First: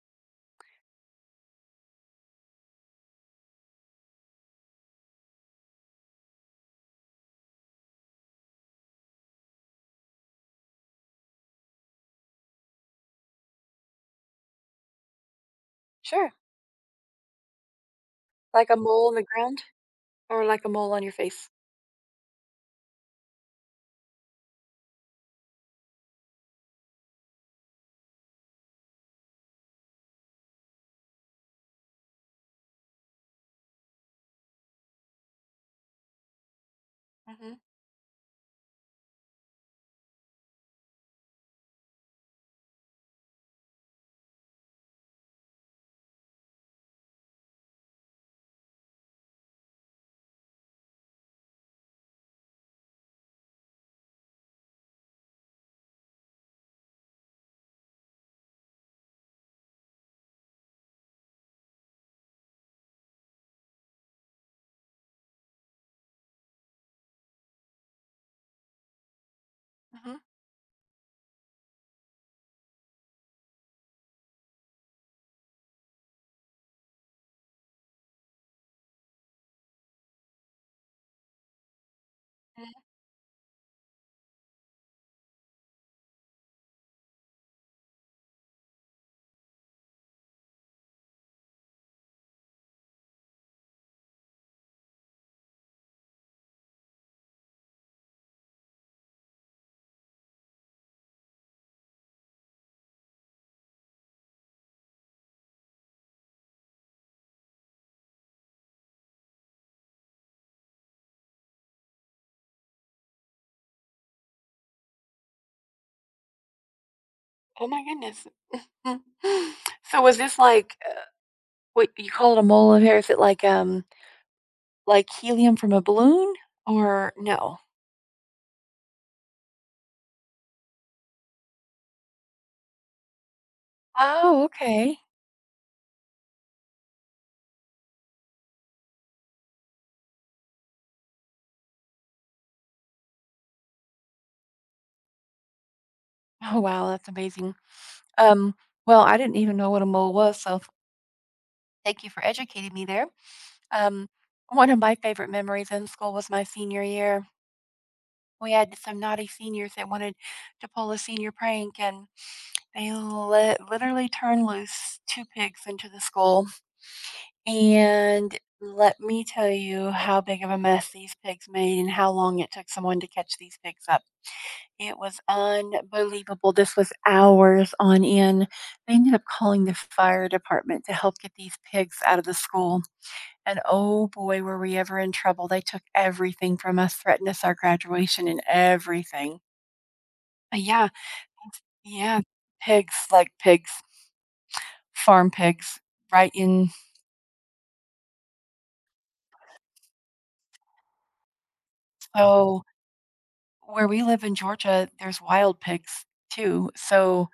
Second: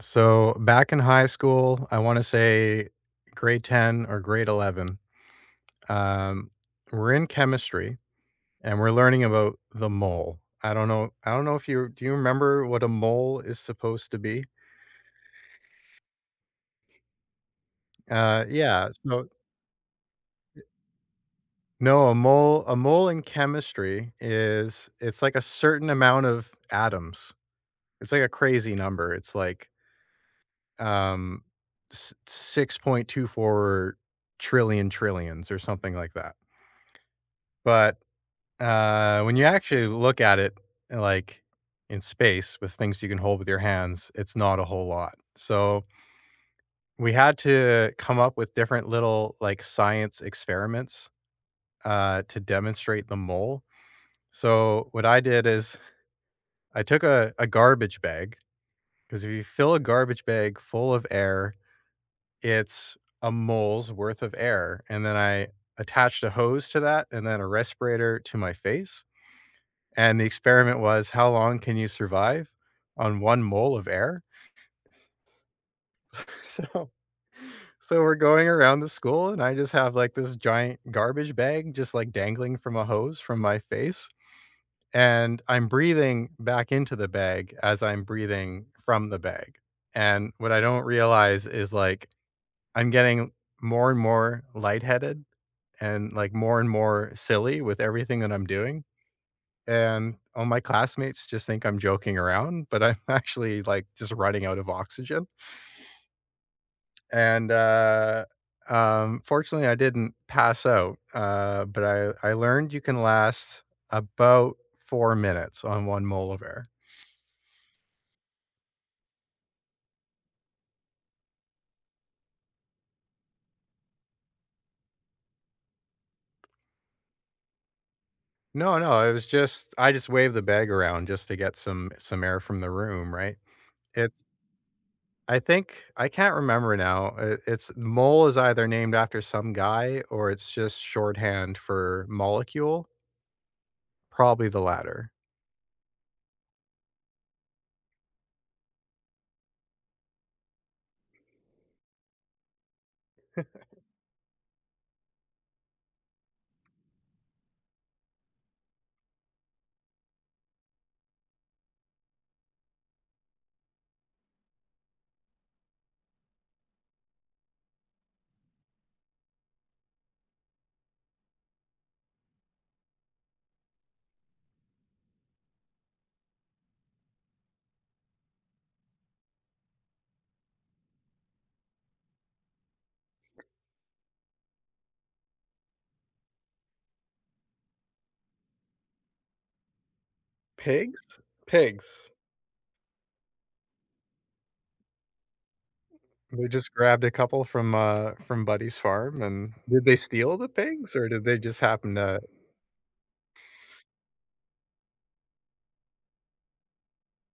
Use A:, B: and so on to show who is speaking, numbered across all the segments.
A: So back in high school, I want to say grade 10 or grade 11, um, we're in chemistry and we're learning about the mole. I don't know. I don't know if you remember what a mole is supposed to be?
B: Sure,
A: Uh,
B: like a
A: yeah.
B: mole on the
A: So
B: ground or like a mole on your face?
A: no, a mole in chemistry is it's like a certain amount of atoms. It's like a crazy number. It's like um, 6.24 trillion trillions or something like that.
B: Mhm,
A: But when you actually look at it, uh, like, in space with things you can hold with your hands, it's not a whole lot. So, we had to come up with different little, like, science experiments, to demonstrate the mole. So, what I did is I took a garbage bag because if you fill a garbage bag full of air, it's a mole's worth of air, and then I attached a hose to that and then a respirator to my face.
B: mhm,
A: And the experiment was how long can you survive on 1 mole of air? So so we're going around the school, and I just have, like, this giant garbage bag just, like, dangling
B: mhm.
A: from a hose from my face, and I'm breathing back into the bag as I'm breathing from the bag. And what I don't realize is, like, I'm getting more and more lightheaded and, like, more and more silly with everything that I'm doing, and all my classmates just think I'm joking around, but I'm actually, like, just running out of oxygen, and fortunately, I didn't pass out, but I learned you can last about 4 minutes on 1 mole of air.
B: Oh my goodness. Mm. So was this like, what you call it a mole of hair, is it like helium from a balloon or no?
A: No, no, it was just I just waved the bag around just to get some air from the room, right? It's
B: Oh, okay.
A: I think I can't remember now, I it's mole is either named after some guy or it's just shorthand for molecule. Probably the latter.
B: Oh, wow, that's amazing. Um, well, I didn't even know what a mole was, so thank you for educating me there. Um, one of my favorite memories in school was my senior year. We had some naughty seniors that wanted to pull a senior prank, and they let literally turned loose 2 pigs into the school, and let me tell you how big of a mess these pigs made and how long it took someone to catch these pigs up. It was unbelievable. This was hours on end. They ended up calling the fire department to help get these pigs out of the school, and oh boy, were we ever in trouble. They took everything from us, threatened us our graduation and everything. But yeah,
A: Pigs? Pigs.
B: yeah, pigs like pigs. Farm pigs right
A: They
B: in.
A: just grabbed a couple from Buddy's farm, and did they steal the pigs, or did they just happen to
B: So where we live in Georgia, there's wild pigs too. So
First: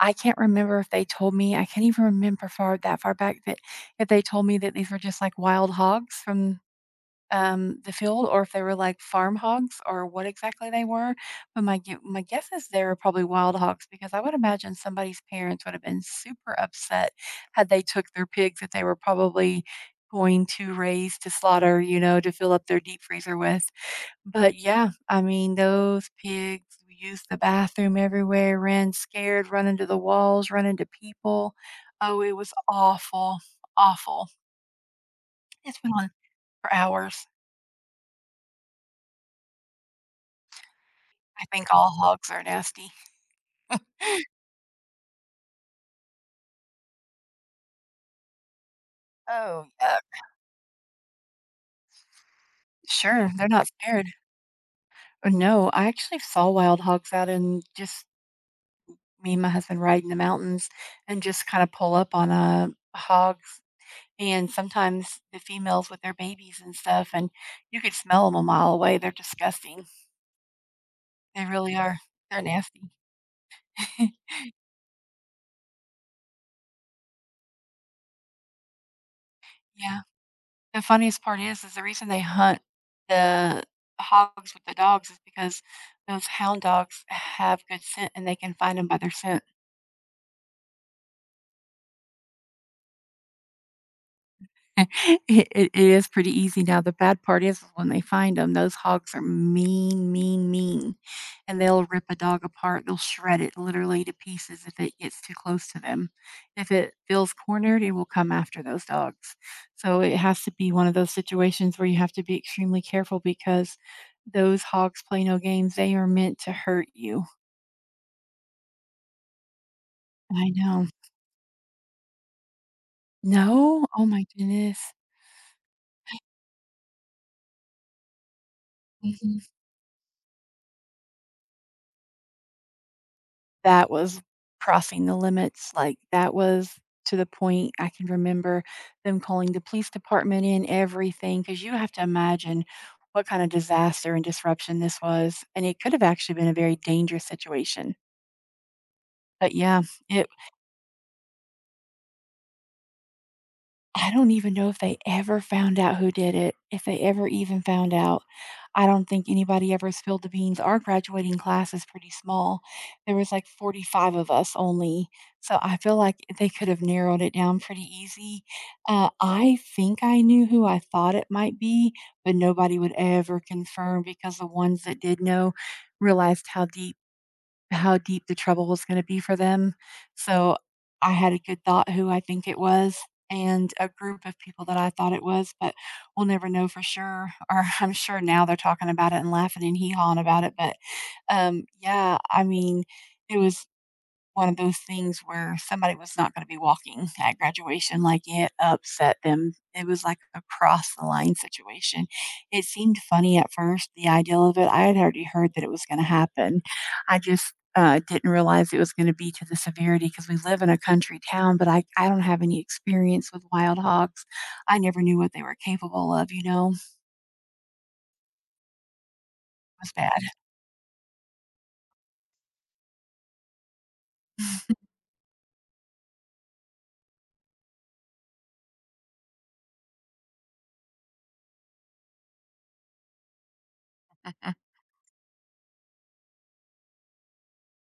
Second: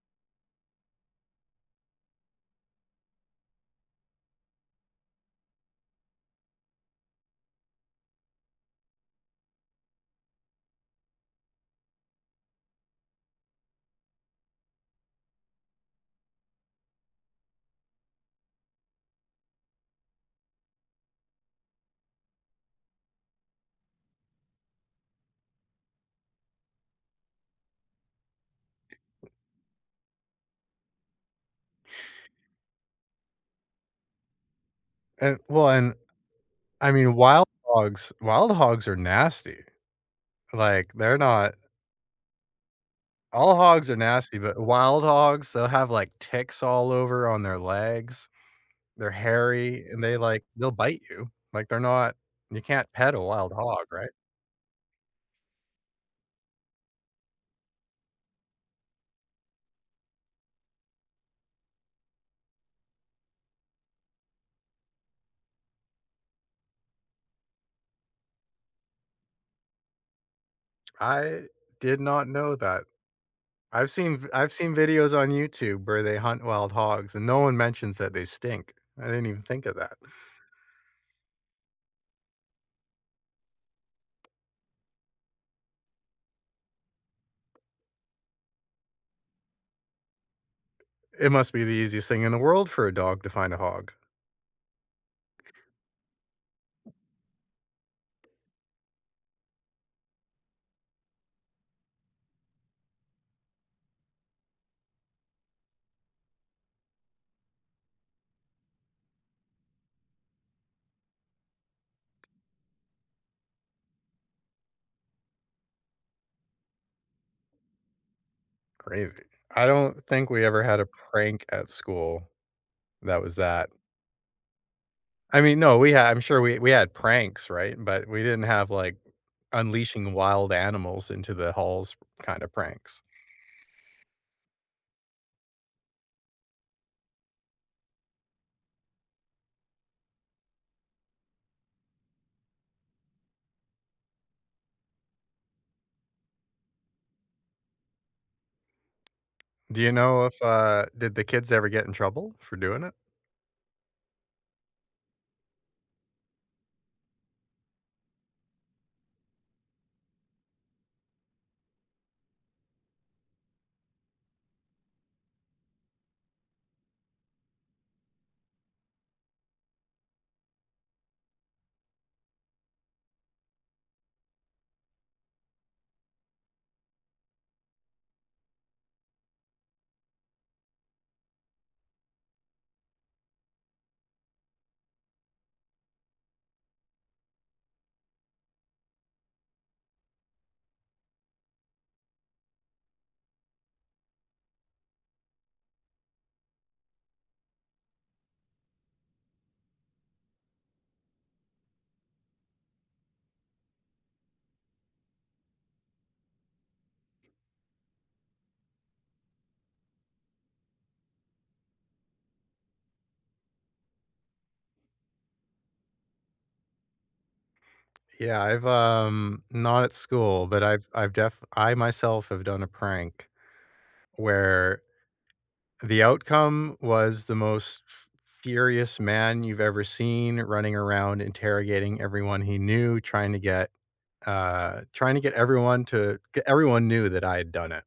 B: I can't remember if they told me, I can't even remember far that far back that if they told me that these were just like wild hogs from the field or if they were like farm hogs or what exactly they were. But my guess is they were probably wild hogs because I would imagine somebody's parents would have been super upset had they took their pigs that they were probably going to raise to slaughter, you know, to fill up their deep freezer with. But yeah, I mean those pigs used the bathroom everywhere, ran scared, run into the walls, run into people. Oh, it was awful, awful.
A: and well,
B: It's been
A: and
B: on for
A: I mean,
B: hours.
A: wild hogs are nasty. Like, they're
B: I
A: not
B: think all hogs are nasty.
A: all hogs are nasty, but wild hogs, they'll have, like, ticks all over on their legs. They're
B: Oh,
A: hairy, and
B: yuck.
A: they, like they'll bite you. Like, they're not you can't pet a
B: Sure, they're
A: wild
B: not
A: hog,
B: scared.
A: right?
B: No, I actually saw wild hogs out in just me and my husband ride in the mountains and just kind of pull up on hogs. And sometimes the females with their babies and stuff, and you could smell them a mile away. They're disgusting.
A: I
B: They really are.
A: did not
B: They're
A: know that.
B: nasty.
A: I've seen v I've seen videos on YouTube where they hunt wild hogs, and no one mentions that they stink. I didn't even think of that.
B: Yeah. The funniest part is the reason they hunt the hogs with the dogs is because those hound dogs have good scent and they can find them by their scent.
A: It must be the easiest thing in the world for a dog to find a hog.
B: It is pretty easy now, the bad part is when they find them; those hogs are mean, and they'll rip a dog apart, they'll shred it literally to pieces if it gets too close to them. If it feels cornered, it will come after those dogs. So it has to be one of those situations where you have to be extremely careful because those hogs play no games, they are meant to hurt you.
A: Crazy. I don't think we
B: I
A: ever had a
B: know.
A: prank at school that was that
B: No? Oh my goodness.
A: I mean, no, we had I'm sure we had pranks, right? But we didn't have, like,
B: Mhm.
A: unleashing wild animals into the halls kind of pranks.
B: That was crossing the limits, like, that was to the point I can remember them calling the police department in, everything because you have to imagine what kind of disaster and disruption this was, and it could have actually been a very dangerous situation. But
A: Do
B: yeah,
A: you know
B: it
A: if, did the kids ever get in trouble for doing it?
B: I don't even know if they ever found out who did it, if they ever even found out. I don't think anybody ever spilled the beans. Our graduating class is pretty small. There was like 45 of us only. So I feel like they could have narrowed it down pretty easy. I think I knew who I thought it might be, but nobody would ever confirm because the ones that did know realized how deep the trouble was gonna be for them. So I had a good thought who I think it was and a group of people that I thought it was, but we'll never know for sure, or I'm sure now they're talking about it and laughing and hee-hawing about it, but, yeah, I mean, it was one of those things where somebody was not gonna be walking at graduation, like, it upset them. It was like a cross the line situation. It seemed funny at first, the ideal of it. I had already heard that it was gonna happen. I just, didn't realize it was gonna be to the severity because we live in a country town, but I don't have any experience with wild hogs. I never knew what they were capable of, you know? It
A: Yeah, I've, not at
B: was bad.
A: school, but I myself have done a prank where the outcome was the most f furious man you've ever seen running around interrogating everyone he knew, trying to get everyone to g everyone knew that I had done it.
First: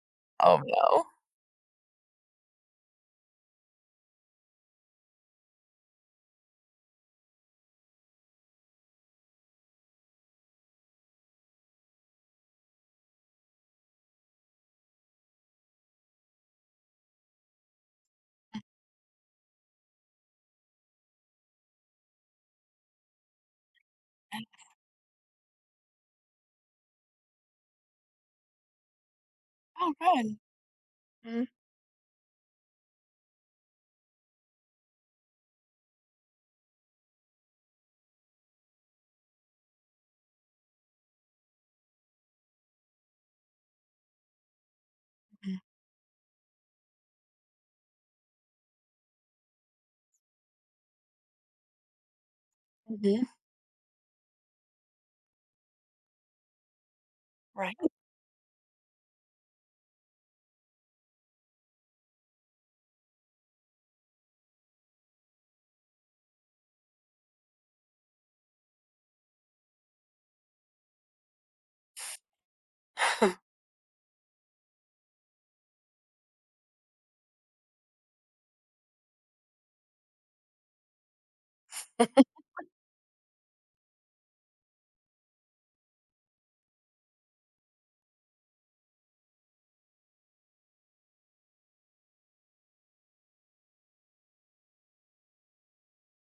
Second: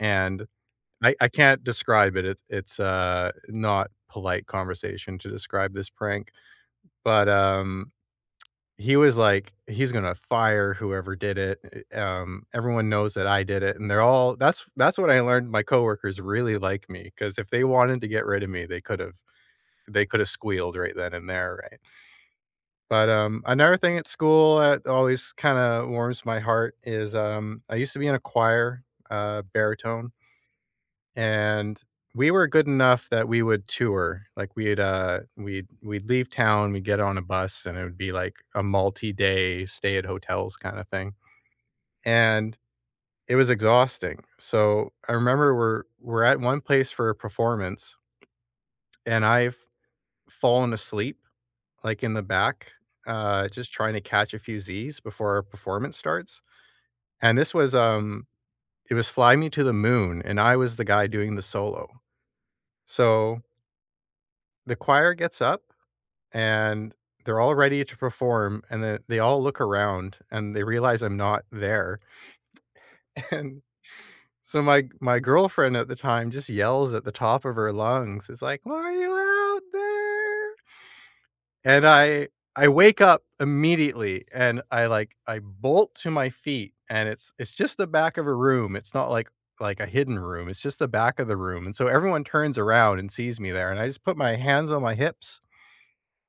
A: And
B: Oh, no.
A: I can't describe it. It's not polite conversation to describe this prank, but, he was like, "He's gonna fire whoever did it, everyone knows that I did it," and they're all that's what I learned my coworkers really like me because if they wanted to get rid of me, they could've squealed right then and there, right? But, another thing at school that always kinda warms my heart is, I used to be in a choir,
B: Oh,
A: baritone.
B: good. Mhm.
A: And we were good enough that we would tour. Like we'd leave town, we'd get on a bus, and it would be like a multi-day stay at hotels kind of thing. And it was exhausting. So I remember we're at one place for a performance, and I've fallen asleep like in the back,
B: Mhm.
A: just trying to catch a few Z's before our performance starts. And this was
B: Right.
A: it was Fly Me to the Moon, and I was the guy doing the solo. So the choir gets up and they're all ready to perform and then they all look around and they realize I'm not there. And so my girlfriend at the time just yells at the top of her lungs. It's like, "Are you out there?" And I wake up immediately and I like I bolt to my feet and it's just the back of a room. It's not like like a hidden room. It's just the back of the room. And so everyone turns around and sees me there and I just put my hands on my hips.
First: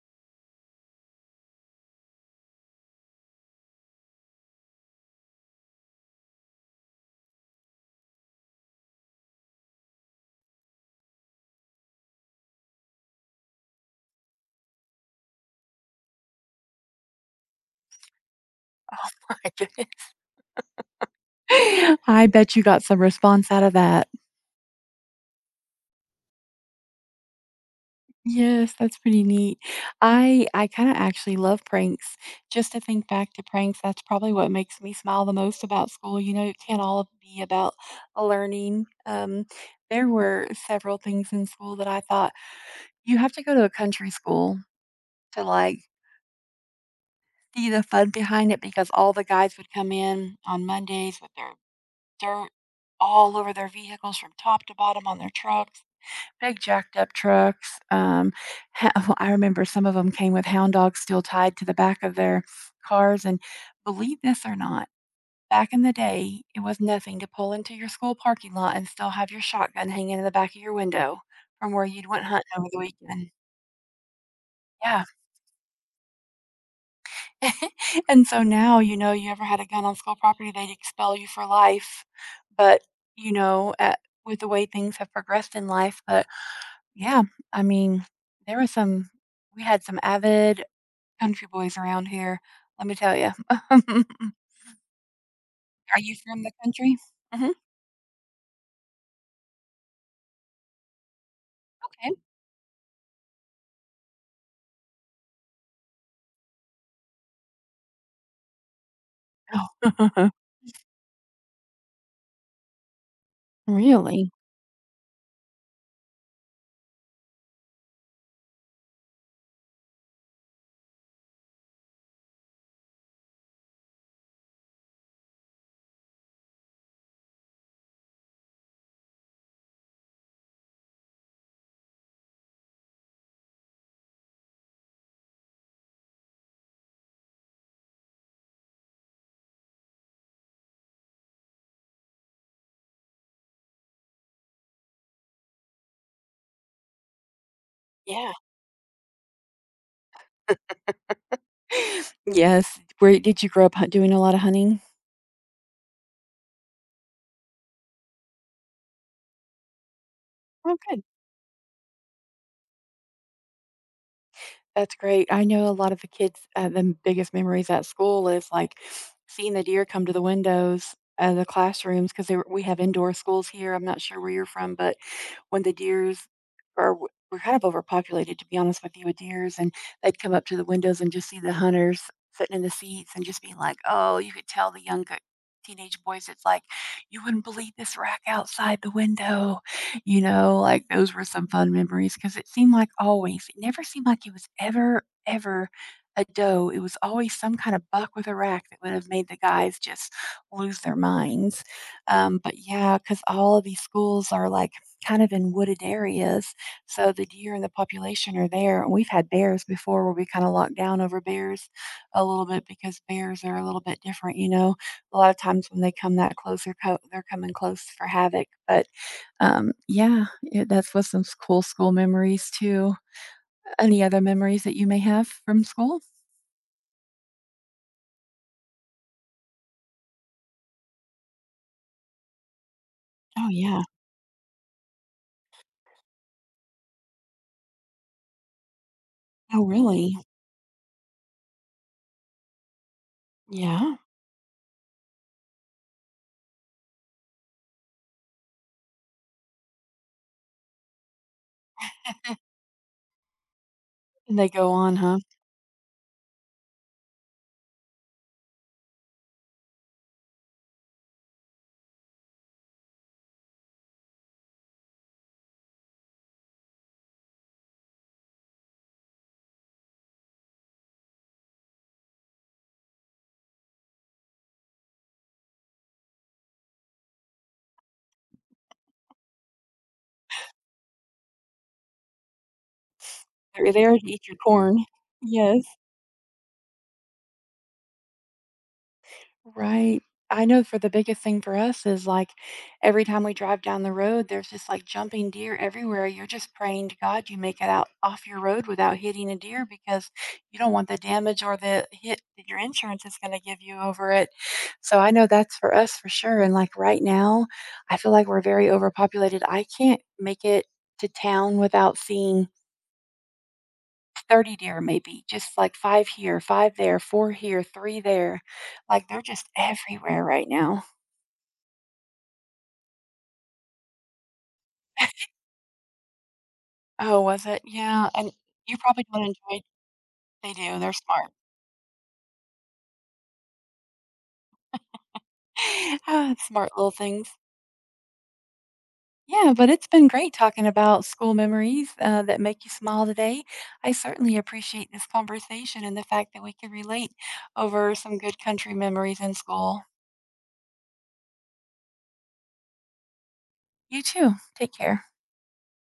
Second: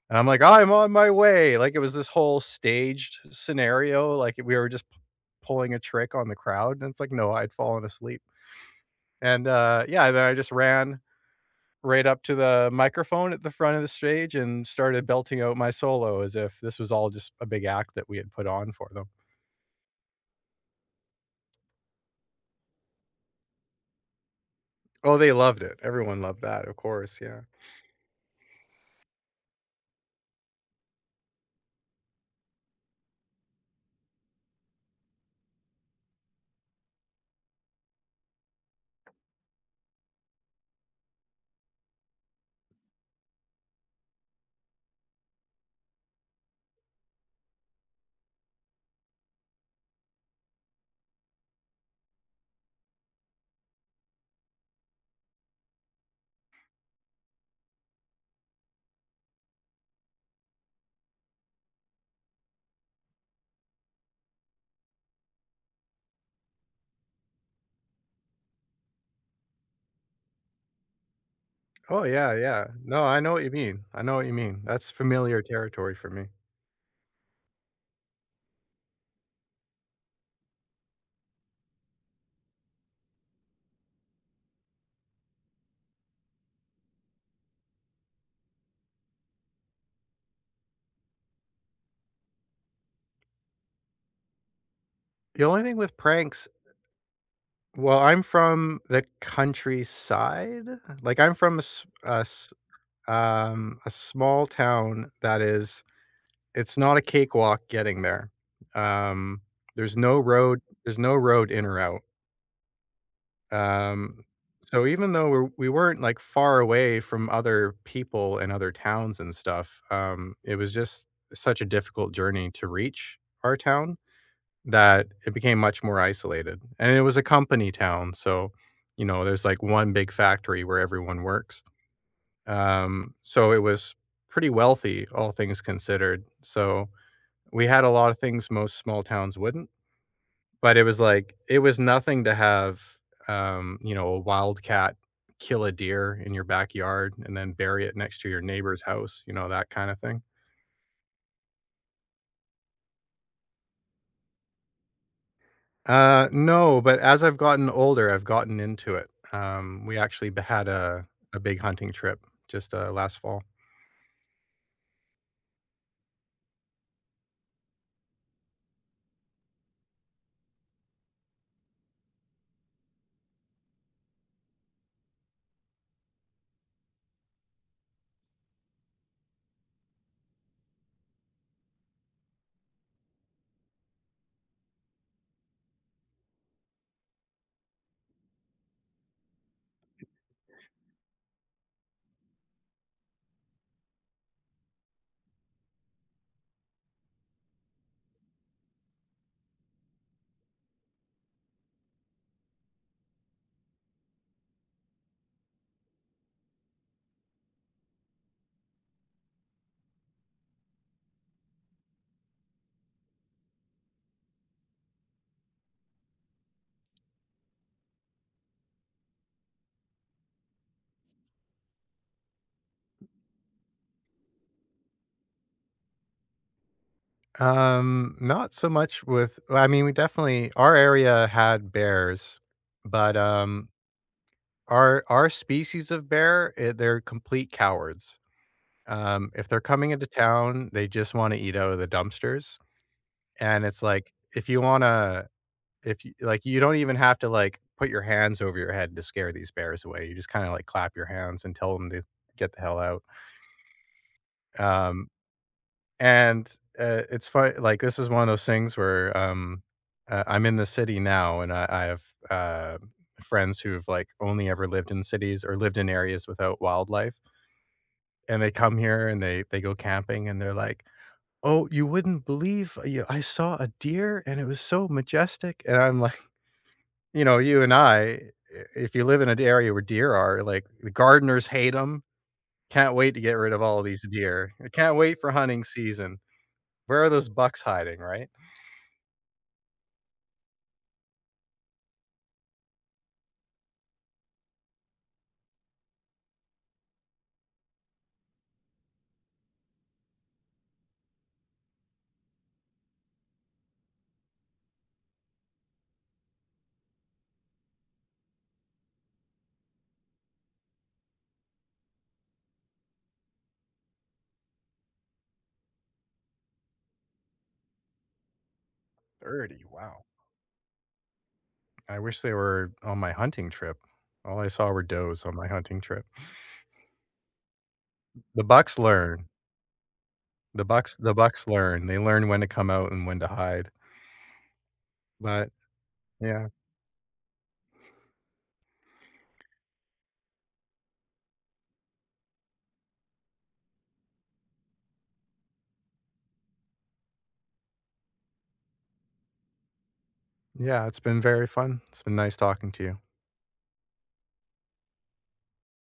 A: And I'm like, "I'm on my way." Like, it was this whole staged scenario, like, we were just p pulling a trick on the crowd, and it's like, no, I'd fallen asleep. And, yeah, then I just ran right up to the microphone at the front of the stage and started belting out my solo as if this was all just a big act that we had put on for them.
B: Oh, my goodness. I bet you got some response out of that.
A: Oh, they loved it. Everyone loved that, of course, yeah.
B: Yes, that's pretty neat. I kinda actually love pranks. Just to think back to pranks, that's probably what makes me smile the most about school, you know, it can't all be about learning. There were several things in school that I thought, "You have to go to a country school to, like, see the fun behind it," because all the guys would come in on Mondays with their dirt all over their vehicles from top to bottom on their trucks. Big jacked up trucks, ha well, I remember some of them came with hound dogs still tied to the back of their cars, and believe this or not, back in the day, it was nothing to pull into your school parking lot and still have your shotgun hanging in the back of your window from where
A: Oh,
B: you'd went
A: yeah,
B: hunting over
A: yeah.
B: the
A: No, I
B: weekend.
A: know what you mean. I know what you mean. That's
B: Yeah.
A: familiar territory for me.
B: And so now, you know, you ever had a gun on school property, they'd expel you for life, but, you know, with the way things have progressed in life, but yeah, I mean, there were some we had some avid country boys around here, let me tell you.
A: The only thing with
B: Are you from
A: pranks.
B: the country? Mhm.
A: Well, I'm from the countryside. Like, I'm from a s
B: Okay.
A: a s um, a small town that is it's not a cakewalk getting there. Um, there's no
B: Oh.
A: road there's no road in or out. Um,
B: Really?
A: so even though we weren't, like, far away from other people and other towns and stuff, it was just such a difficult journey to reach our town. That it became much more isolated, and it was a company town, so, you know, there's, like, one big factory where everyone works, so it was pretty wealthy, all things considered, so we had a lot of things most small towns wouldn't, but it was, like it was nothing to have, you know, a wildcat kill a deer in your backyard and then bury it next to
B: Yeah.
A: your neighbor's house, you know, that kinda thing.
B: Yes. Where did you grow up hu doing a lot of hunting?
A: No, but as I've gotten older, I've gotten into it. We actually b had
B: Okay.
A: a big hunting trip just, last fall.
B: That's great. I know a lot of the kids, the biggest memories at school is like seeing the deer come to the windows of the classrooms because we have indoor schools here. I'm not sure where you're from, but when the deers are, we're kind of overpopulated, to be honest with you, with deers, and they'd come up to the windows and just see the hunters sitting in the seats and just be like, oh, you could tell the young teenage boys, it's like, you wouldn't believe this rack outside the window. You know, like those were some fun memories because it seemed like always, it never seemed like it was ever a doe. It was always some kind of buck with a rack that would have made the guys just lose their minds. But yeah, because all of these schools are like kind of in wooded areas. So the deer and the population are there. And we've had bears before where we kind of locked down over bears a little bit because bears are a little bit different, you know. A lot of times when they come that close, they're coming close for havoc. But yeah, yeah, that's with some cool school memories too. Any other memories that you may have from school?
A: Not so much with well, I mean, we definitely our area had bears, but,
B: Oh, yeah.
A: our species of bear, eh, they're complete cowards. If they're
B: Oh,
A: coming into
B: really?
A: town, they just wanna eat out of the dumpsters, and it's
B: Yeah.
A: like, if you wanna If you like, you don't even have to, like, put your hands over your head to scare these bears away. You just kinda, like, clap your hands and tell them to get the hell out.
B: And they go on,
A: Um,
B: huh?
A: and, it's fun like, this is one of those things where, I'm in the city now, and I have, uh, friends who've, like, only ever lived in cities or lived in areas without wildlife, and they come here and they go camping, and they're like, "Oh, you wouldn't believe, you know, I saw a deer, and it was so majestic," and I'm like you know, you and I, if you live in an area where deer are, like, the gardeners hate them. 'Em. Can't wait to get rid of
B: They're
A: all
B: there to
A: these
B: eat your
A: deer. I
B: corn.
A: can't wait for hunting
B: Yes.
A: season. Where are those bucks hiding, right?
B: Right. I know for the biggest thing for us is like every time we drive down the road, there's just like jumping deer everywhere. You're just praying to God you make it out off your road without hitting a deer because you don't want the damage or the hit that your insurance is going to give you over it. So I know that's for us for sure. And like right now, I feel like we're very overpopulated. I can't make it to town without seeing 30 deer maybe, just like 5 here, 5 there, 4 here, 3 there. Like, they're just
A: 30, wow.
B: everywhere right now.
A: I wish they were on my hunting trip. All I saw were does on my hunting trip.
B: Oh, was it? Yeah, and
A: The
B: you
A: bucks
B: probably don't
A: learn.
B: enjoy they
A: The
B: do, they're
A: bucks the
B: smart.
A: bucks learn. They learn when to come out and when to hide. But
B: Ah,
A: yeah,
B: smart little things. Yeah, but it's been great talking about school memories, that make you smile today. I certainly appreciate this conversation and the fact that we could relate over some good country memories in school.
A: yeah, it's been very fun. It's been nice talking to you.
B: You too. Take care.